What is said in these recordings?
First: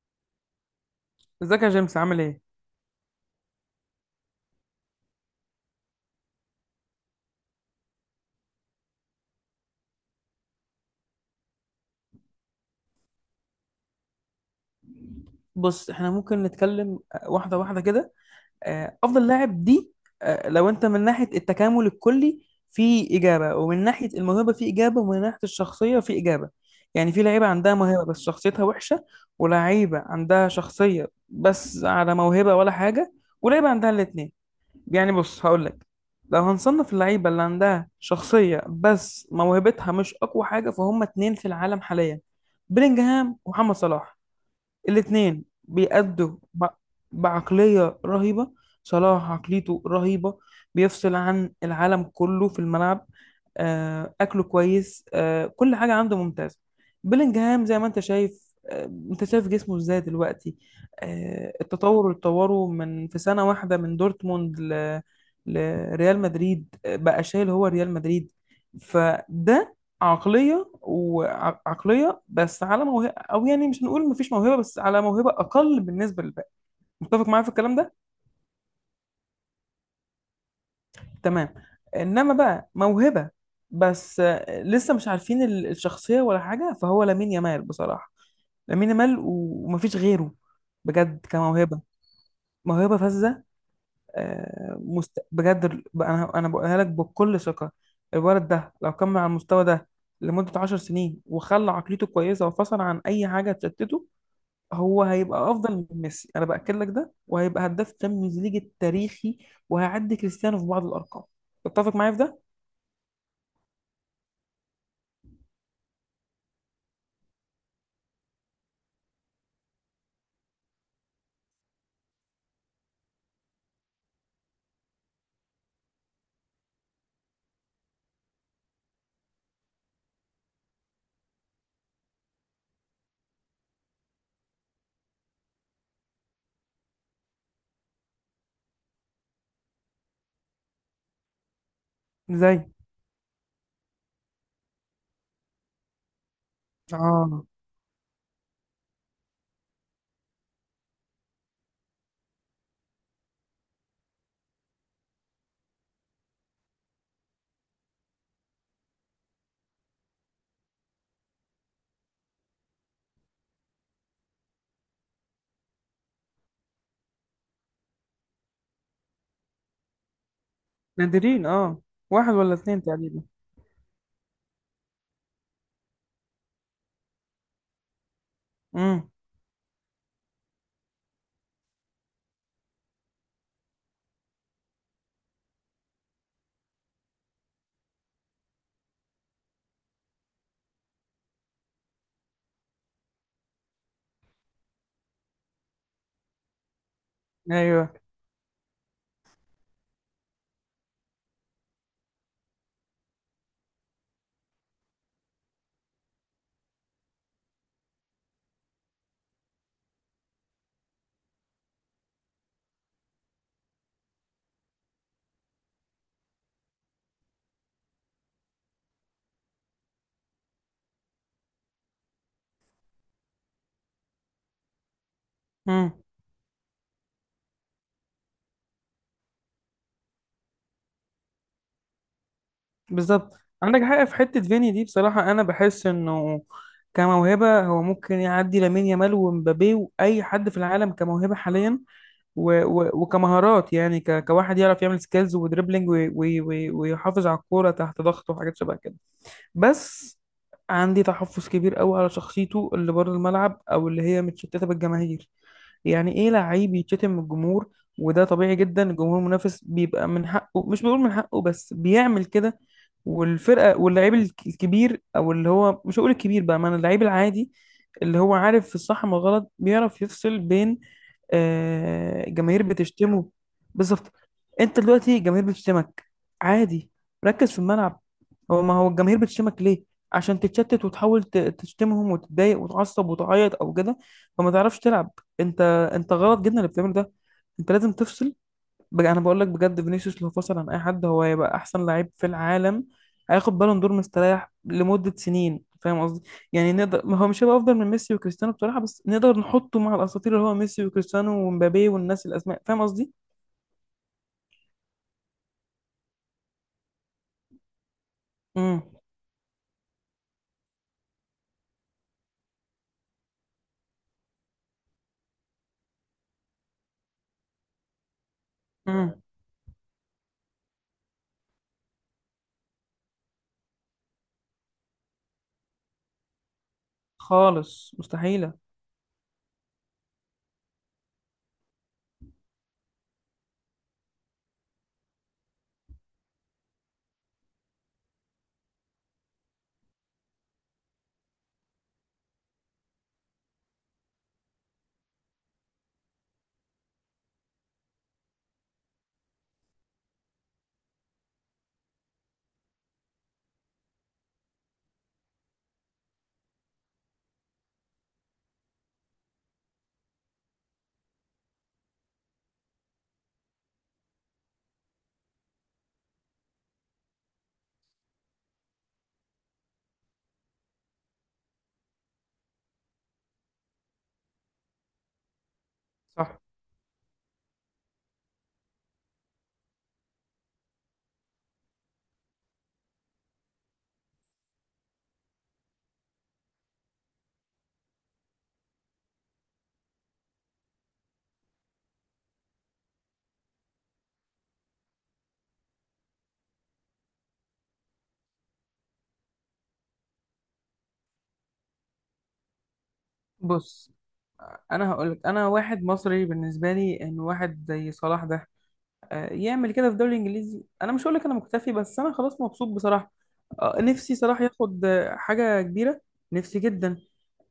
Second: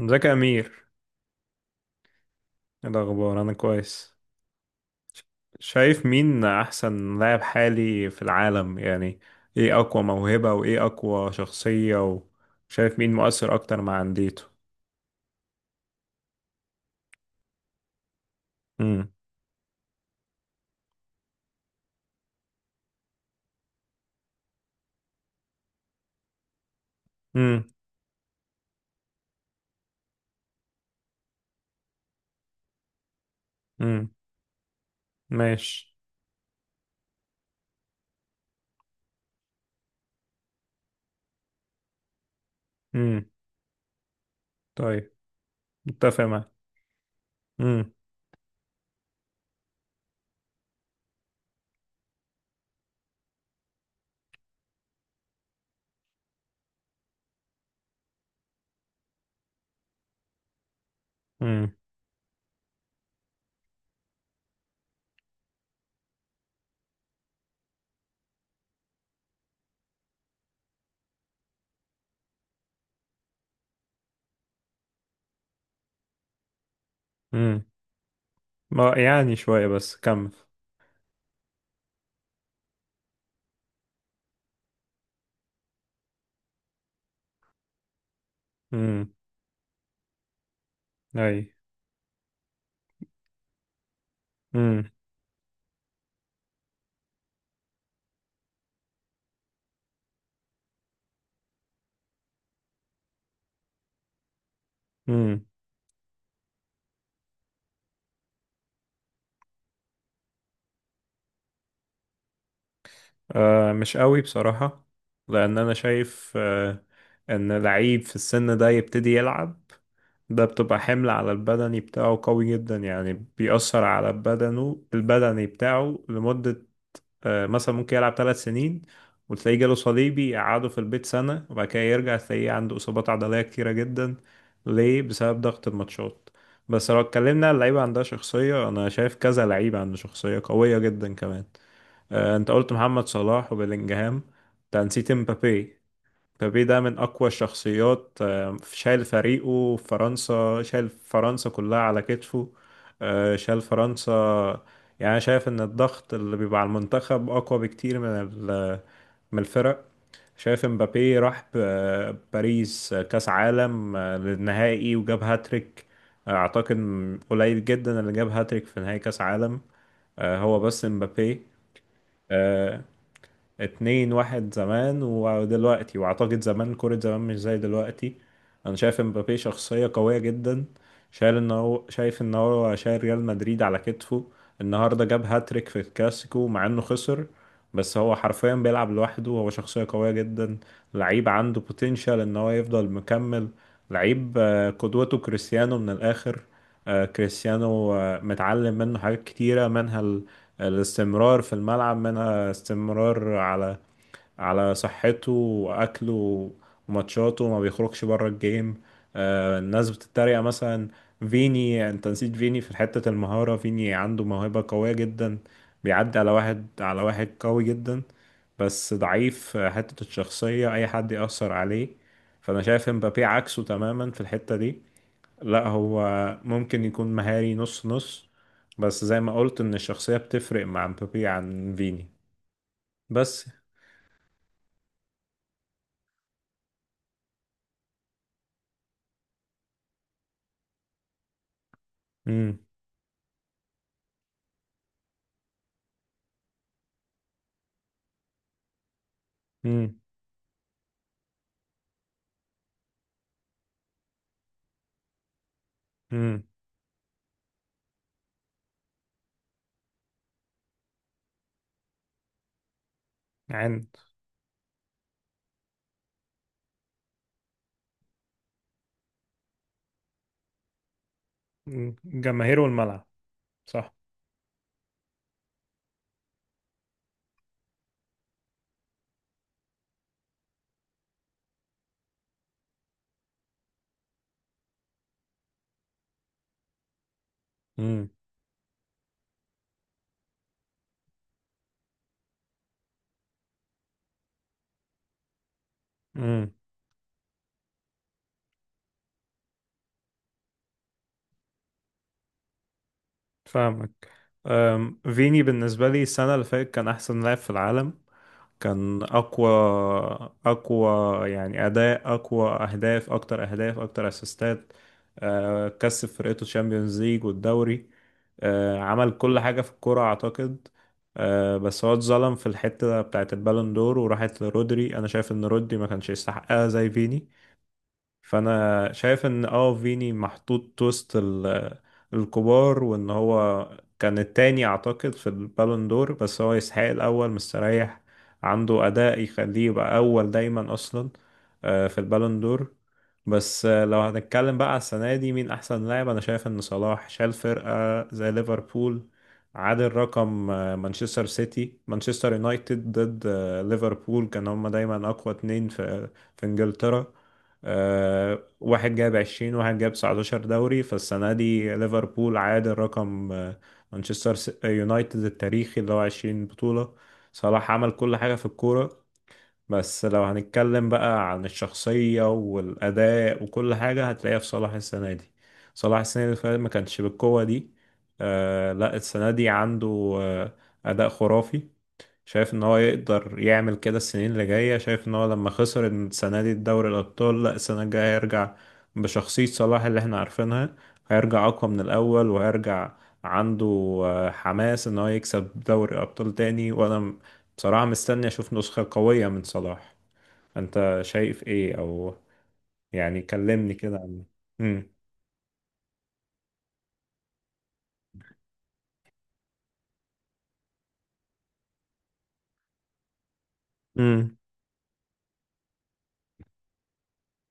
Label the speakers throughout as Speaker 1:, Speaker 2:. Speaker 1: ازيك يا امير؟
Speaker 2: ازيك يا جيمس، عامل ايه؟
Speaker 1: ايه الاخبار؟ انا كويس. شايف مين احسن لاعب حالي في العالم يعني؟ ايه اقوى موهبة وايه اقوى شخصية؟ وشايف مين مؤثر اكتر مع انديته؟
Speaker 2: بص، احنا ممكن نتكلم واحدة واحدة كده.
Speaker 1: امم.
Speaker 2: أفضل لاعب دي، لو أنت من ناحية التكامل الكلي في إجابة، ومن ناحية الموهبة في إجابة، ومن ناحية الشخصية في إجابة. يعني في لعيبة
Speaker 1: امم.
Speaker 2: عندها موهبة بس شخصيتها وحشة، ولعيبة عندها شخصية بس على موهبة ولا حاجة، ولعيبة عندها
Speaker 1: امم.
Speaker 2: الاتنين. يعني بص هقول لك،
Speaker 1: ماشي.
Speaker 2: لو هنصنف اللعيبة اللي عندها شخصية بس موهبتها مش أقوى حاجة، فهم اتنين في العالم حاليا:
Speaker 1: امم.
Speaker 2: بيلينجهام ومحمد صلاح.
Speaker 1: طيب.
Speaker 2: الاتنين
Speaker 1: متفق
Speaker 2: بيأدوا
Speaker 1: معاك. امم.
Speaker 2: بعقلية رهيبة. صلاح عقليته رهيبة، بيفصل عن العالم كله في الملعب. أكله كويس، كل حاجة عنده ممتازة. بيلينجهام زي ما أنت شايف، أنت شايف جسمه إزاي دلوقتي.
Speaker 1: امم.
Speaker 2: التطور اللي اتطوره من في سنة واحدة من دورتموند لريال مدريد، بقى شايل هو ريال مدريد. فده عقلية، وعقلية بس على موهبة. او يعني مش هنقول مفيش موهبه، بس على موهبه اقل بالنسبه للباقي. متفق معايا في
Speaker 1: امم.
Speaker 2: الكلام ده؟
Speaker 1: ما يعني شوية بس كمل.
Speaker 2: تمام. انما بقى موهبه بس، لسه مش عارفين الشخصيه ولا حاجه، فهو لامين يامال بصراحه. لامين
Speaker 1: امم.
Speaker 2: يامال ومفيش غيره، بجد،
Speaker 1: اي.
Speaker 2: كموهبه. موهبه فذه.
Speaker 1: امم.
Speaker 2: بجد، بقى انا بقولها لك بكل ثقه. الولد ده لو كمل على المستوى ده لمده 10 سنين، وخلى عقليته كويسه وفصل عن اي حاجه تشتته، هو
Speaker 1: امم.
Speaker 2: هيبقى افضل من ميسي. انا باكد لك ده، وهيبقى هداف تشامبيونز ليج التاريخي، وهيعدي كريستيانو في بعض الارقام. تتفق معايا في ده؟
Speaker 1: آه، مش قوي بصراحة. لان انا شايف ان لعيب في السن ده يبتدي يلعب، ده بتبقى حمل على البدني بتاعه قوي جدا، يعني بيأثر على بدنه البدني بتاعه لمدة. مثلا ممكن يلعب 3 سنين وتلاقيه جاله صليبي يقعده في البيت سنة، وبعد كده يرجع تلاقيه عنده إصابات عضلية كتيرة جدا. ليه؟ بسبب ضغط الماتشات. بس لو اتكلمنا عن لعيبة عندها شخصية، أنا شايف كذا لعيبة عنده شخصية قوية جدا كمان. أنت
Speaker 2: ازاي؟
Speaker 1: قلت محمد صلاح وبيلينجهام. أنت نسيت مبابي. مبابي ده من أقوى
Speaker 2: اه.
Speaker 1: الشخصيات، شايل فريقه في فرنسا، شايل فرنسا كلها على كتفه. شايل فرنسا. يعني أنا شايف إن الضغط اللي بيبقى على المنتخب أقوى بكتير من الفرق. شايف مبابي راح باريس، كأس عالم، للنهائي وجاب هاتريك. أعتقد قليل جدا اللي جاب هاتريك في نهائي كأس عالم، هو بس مبابي.
Speaker 2: نادرين، اه. واحد ولا اتنين تقريبا.
Speaker 1: اتنين، واحد زمان ودلوقتي، واعتقد زمان كرة زمان مش زي دلوقتي. انا شايف
Speaker 2: امم.
Speaker 1: امبابي شخصية قوية جدا، شايل ان هو شايف ان هو شايل ريال مدريد على كتفه. النهاردة جاب هاتريك في الكلاسيكو مع انه خسر، بس هو حرفيا بيلعب لوحده، هو شخصية قوية جدا. لعيب عنده بوتنشال ان هو يفضل مكمل. لعيب قدوته كريستيانو من الاخر. كريستيانو
Speaker 2: ايوه.
Speaker 1: متعلم منه حاجات كتيرة، منها الاستمرار في الملعب، منها استمرار على صحته واكله وماتشاته، ما بيخرجش بره الجيم. الناس بتتريق مثلا فيني، انت نسيت فيني في حتة المهارة. فيني عنده موهبة قوية جدا، بيعدي على واحد على واحد قوي جدا، بس ضعيف في حتة الشخصية، اي حد يأثر عليه. فانا شايف مبابي عكسه تماما في الحتة دي. لا،
Speaker 2: امم.
Speaker 1: هو ممكن يكون مهاري نص نص، بس زي ما قلت ان الشخصية بتفرق مع مبابي عن فيني.
Speaker 2: بالظبط.
Speaker 1: بس.
Speaker 2: عندك حق في حته فيني دي، بصراحه انا بحس انه كموهبه، هو ممكن يعدي لامين يامال ومبابي واي حد في العالم كموهبه حاليا.
Speaker 1: امم.
Speaker 2: وكمهارات، يعني كواحد يعرف يعمل سكيلز ودريبلينج، ويحافظ على الكوره تحت ضغط وحاجات شبه كده.
Speaker 1: امم.
Speaker 2: بس عندي تحفظ كبير قوي على شخصيته اللي بره الملعب، او اللي هي متشتته بالجماهير. يعني ايه
Speaker 1: امم.
Speaker 2: لعيب يتشتم من الجمهور؟ وده طبيعي جدا، الجمهور المنافس بيبقى من حقه، مش بقول من حقه، بس بيعمل كده. والفرقه
Speaker 1: عند.
Speaker 2: واللعيب الكبير، او اللي هو مش هقول الكبير بقى، ما اللعيب العادي اللي هو عارف في الصح من الغلط بيعرف يفصل بين
Speaker 1: مم. جماهير
Speaker 2: جماهير
Speaker 1: والملعب.
Speaker 2: بتشتمه.
Speaker 1: صح.
Speaker 2: بالظبط. انت دلوقتي جماهير بتشتمك، عادي، ركز في الملعب. هو ما هو الجماهير بتشتمك ليه؟ عشان تتشتت وتحاول تشتمهم وتتضايق وتعصب وتعيط او كده، فما تعرفش تلعب. انت، انت غلط جدا اللي بتعمله ده. انت لازم
Speaker 1: امم.
Speaker 2: تفصل. انا بقول لك بجد، فينيسيوس لو فصل عن اي حد، هو هيبقى احسن لعيب في العالم. هياخد بالون دور مستريح لمدة سنين، فاهم قصدي؟
Speaker 1: امم.
Speaker 2: يعني نقدر، ما هو مش هيبقى افضل من ميسي وكريستيانو بصراحة، بس نقدر نحطه مع الاساطير اللي هو ميسي وكريستيانو ومبابي والناس، الاسماء، فاهم قصدي؟
Speaker 1: فاهمك. فيني بالنسبة لي السنة اللي فاتت كان أحسن لاعب في العالم.
Speaker 2: امم.
Speaker 1: كان اقوى، اقوى، يعني اداء اقوى، اهداف اكتر، اهداف اكتر اسيستات. كسب فرقته الشامبيونز ليج والدوري. عمل
Speaker 2: امم.
Speaker 1: كل حاجه في الكوره اعتقد. بس هو اتظلم في الحته بتاعت البالون دور وراحت لرودري. انا شايف ان رودري ما كانش يستحقها زي فيني.
Speaker 2: خالص، مستحيلة.
Speaker 1: فانا شايف ان فيني محطوط وسط الكبار، وان هو كان التاني اعتقد في البالون دور. بس هو يستحق الاول مستريح، عنده اداء يخليه يبقى اول دايما اصلا في البالون دور. بس لو هنتكلم بقى على السنه دي مين احسن لاعب؟ انا شايف ان صلاح شال فرقه زي ليفربول، عادل رقم. مانشستر سيتي، مانشستر يونايتد ضد ليفربول كان هما دايما اقوى اتنين في انجلترا. واحد جاب 20، واحد جاب 19 دوري. فالسنة دي ليفربول عادل رقم مانشستر يونايتد التاريخي اللي هو 20 بطولة. صلاح عمل كل حاجة في الكورة. بس لو هنتكلم بقى عن الشخصية والأداء وكل حاجة هتلاقيها في صلاح السنة دي. صلاح السنة اللي
Speaker 2: صح.
Speaker 1: فاتت ما كانش بالقوة دي. لا، السنة دي عنده آه أداء خرافي. شايف ان هو يقدر يعمل كده السنين اللي جاية. شايف ان هو لما خسر السنة دي الدوري الابطال، لا، السنة الجاية هيرجع بشخصية صلاح اللي احنا عارفينها. هيرجع اقوى من الاول، وهيرجع عنده حماس ان هو يكسب دوري ابطال تاني. وانا بصراحة مستني اشوف نسخة قوية من صلاح. انت شايف ايه؟ او يعني كلمني
Speaker 2: بص،
Speaker 1: كده عن. امم.
Speaker 2: انا هقولك، انا واحد مصري، بالنسبه لي ان واحد زي صلاح ده يعمل كده في الدوري الانجليزي، انا مش هقولك انا مكتفي، بس انا خلاص مبسوط بصراحه. نفسي
Speaker 1: امم.
Speaker 2: صلاح ياخد حاجه كبيره، نفسي جدا.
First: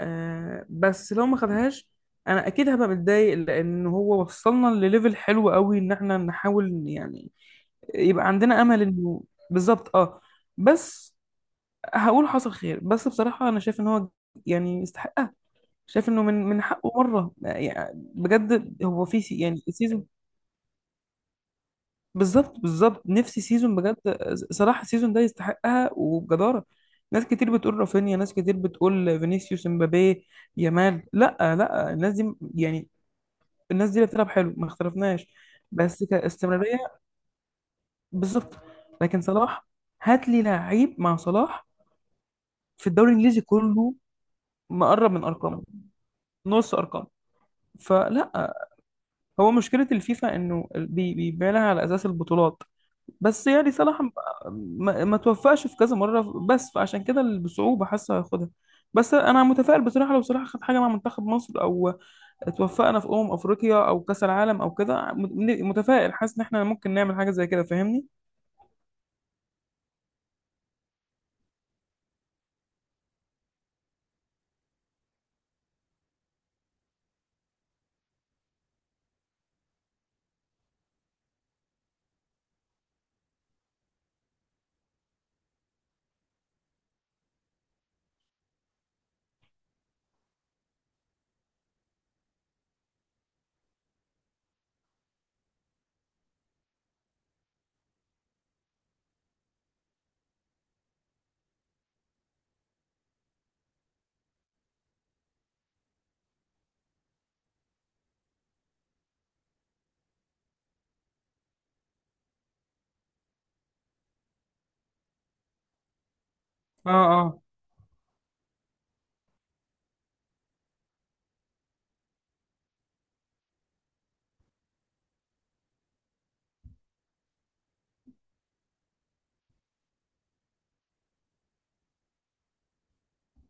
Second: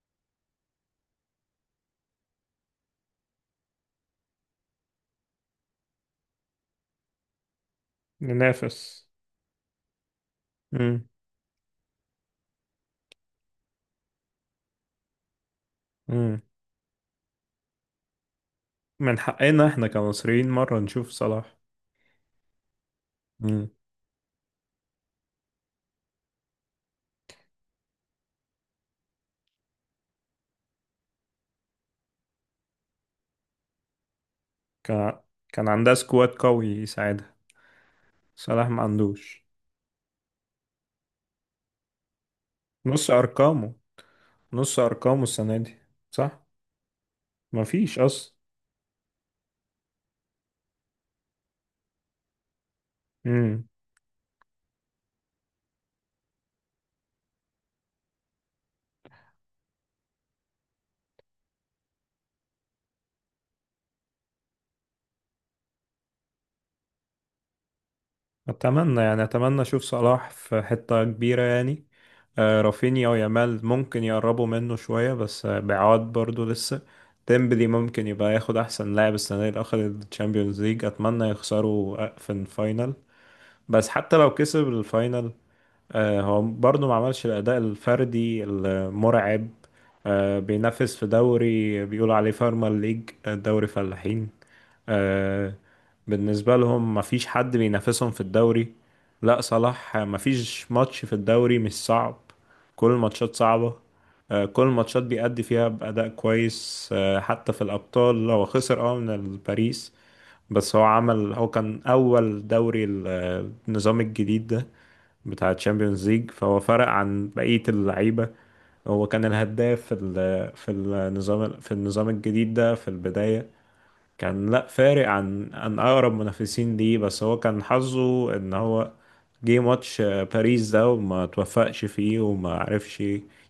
Speaker 2: بس لو ما خدهاش، انا اكيد هبقى متضايق، لان هو وصلنا لليفل حلو قوي ان احنا نحاول يعني، يبقى عندنا امل
Speaker 1: ننافس.
Speaker 2: انه. بالظبط، اه.
Speaker 1: امم.
Speaker 2: بس هقول حصل خير. بس بصراحه انا شايف ان هو يعني يستحق. شايف انه من
Speaker 1: امم.
Speaker 2: من حقه مره، يعني بجد هو
Speaker 1: من
Speaker 2: في يعني
Speaker 1: حقنا احنا
Speaker 2: سيزون.
Speaker 1: كمصريين مرة نشوف صلاح.
Speaker 2: بالظبط، بالظبط، نفسي
Speaker 1: مم.
Speaker 2: سيزون بجد. صراحه السيزون ده يستحقها وبجداره. ناس كتير بتقول رافينيا، ناس كتير بتقول فينيسيوس، امبابي، يامال. لا، لا، الناس دي يعني، الناس دي اللي بتلعب حلو ما
Speaker 1: كان
Speaker 2: اختلفناش،
Speaker 1: كان عندها
Speaker 2: بس
Speaker 1: سكواد قوي
Speaker 2: كاستمراريه.
Speaker 1: يساعدها.
Speaker 2: بالظبط.
Speaker 1: صلاح ما
Speaker 2: لكن
Speaker 1: عندوش.
Speaker 2: صلاح، هات لي لعيب مع صلاح في
Speaker 1: نص
Speaker 2: الدوري الانجليزي
Speaker 1: ارقامه،
Speaker 2: كله
Speaker 1: نص
Speaker 2: مقرب
Speaker 1: ارقامه
Speaker 2: من
Speaker 1: السنه
Speaker 2: ارقامه،
Speaker 1: دي. صح.
Speaker 2: نص ارقامه.
Speaker 1: مفيش
Speaker 2: فلا.
Speaker 1: اصلا.
Speaker 2: هو مشكلة الفيفا إنه بيبقى لها على أساس البطولات. بس
Speaker 1: امم.
Speaker 2: يعني صلاح ما توفقش في كذا مرة، بس فعشان كده بصعوبة حاسة هياخدها. بس أنا متفائل بصراحة، لو صلاح خد حاجة مع منتخب مصر، أو اتوفقنا في أمم أفريقيا أو كأس العالم أو كده، متفائل، حاسس إن إحنا ممكن نعمل حاجة زي كده، فاهمني؟
Speaker 1: اتمنى، يعني اتمنى اشوف صلاح في حته كبيره يعني. رافينيا ويامال ممكن يقربوا منه شويه، بس بعاد برضو لسه. ديمبلي ممكن يبقى ياخد احسن لاعب السنه دي، اللي اخد الشامبيونز ليج. اتمنى يخسروا في الفاينل. بس حتى لو كسب الفاينل، هو برضه ما عملش الأداء الفردي المرعب. بينافس في دوري بيقولوا عليه فارما ليج، دوري فلاحين. آه، بالنسبة لهم ما فيش حد بينافسهم في الدوري. لا صلاح. ما فيش ماتش في الدوري مش صعب، كل الماتشات صعبة. كل الماتشات بيأدي فيها بأداء كويس. حتى في الأبطال هو خسر من الباريس. بس هو كان أول دوري النظام الجديد ده بتاع تشامبيونز ليج، فهو فرق
Speaker 2: اه،
Speaker 1: عن
Speaker 2: اه،
Speaker 1: بقية اللعيبة. هو كان الهداف في النظام الجديد ده في البداية. كان، لا فارق عن اقرب منافسين ليه. بس هو كان حظه ان هو جه ماتش باريس ده وما توفقش فيه وما عرفش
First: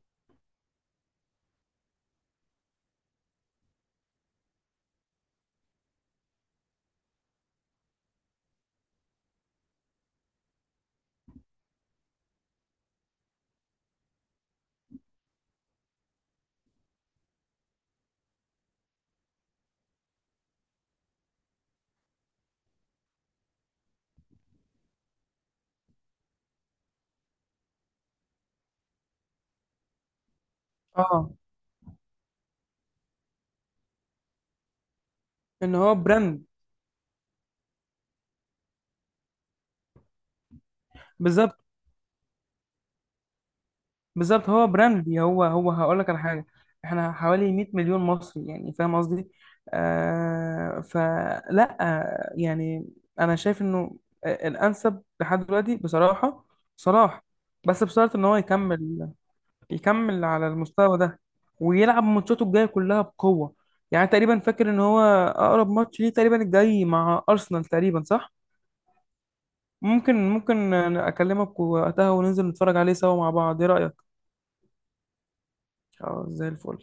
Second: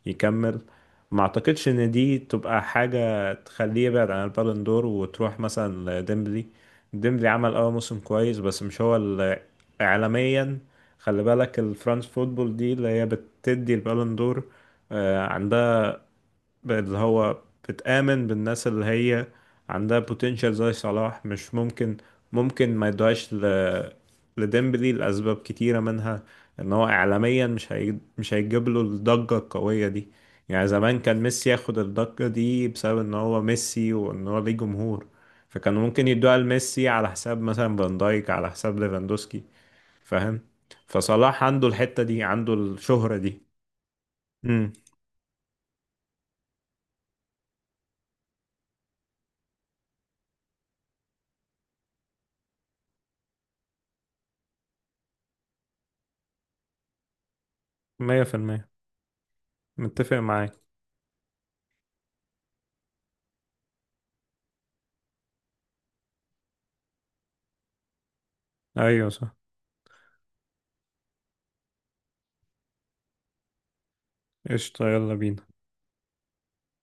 Speaker 1: يكمل. ما اعتقدش ان دي تبقى حاجة تخليه يبعد عن البالون دور وتروح مثلا لديمبلي. ديمبلي عمل موسم كويس، بس مش هو اللي عالميا. خلي بالك الفرنس فوتبول دي اللي هي بتدي البالون دور، عندها بقت اللي هو بتآمن بالناس اللي هي عندها potential زي صلاح، مش ممكن ممكن ما يدوهاش لديمبلي لأسباب كتيرة، منها إن هو إعلاميا مش هيجيب له الضجة القوية دي. يعني زمان كان
Speaker 2: اه.
Speaker 1: ميسي ياخد الضجة دي بسبب إن هو ميسي وإن هو ليه جمهور،
Speaker 2: ان
Speaker 1: فكانوا
Speaker 2: هو
Speaker 1: ممكن يدوها
Speaker 2: براند.
Speaker 1: لميسي على حساب مثلا فان دايك، على حساب ليفاندوسكي. فاهم. فصلاح
Speaker 2: بالظبط،
Speaker 1: عنده الحتة دي، عنده الشهرة دي.
Speaker 2: بالظبط، هو
Speaker 1: امم.
Speaker 2: براند. هو هقول لك على حاجه، احنا حوالي 100 مليون مصري، يعني فاهم قصدي؟ آه، فلا يعني، انا شايف انه الانسب لحد دلوقتي بصراحه صلاح، بس بشرط
Speaker 1: مية
Speaker 2: ان
Speaker 1: في
Speaker 2: هو
Speaker 1: المية
Speaker 2: يكمل،
Speaker 1: متفق
Speaker 2: يكمل على
Speaker 1: معاك.
Speaker 2: المستوى ده، ويلعب ماتشاته الجايه كلها بقوه. يعني تقريبا، فاكر ان هو اقرب ماتش ليه تقريبا الجاي مع ارسنال، تقريبا صح؟
Speaker 1: ايوه، صح.
Speaker 2: ممكن، ممكن اكلمك وقتها وننزل نتفرج عليه سوا مع بعض، ايه رايك؟
Speaker 1: قشطة، يلا بينا.
Speaker 2: اه، زي الفل.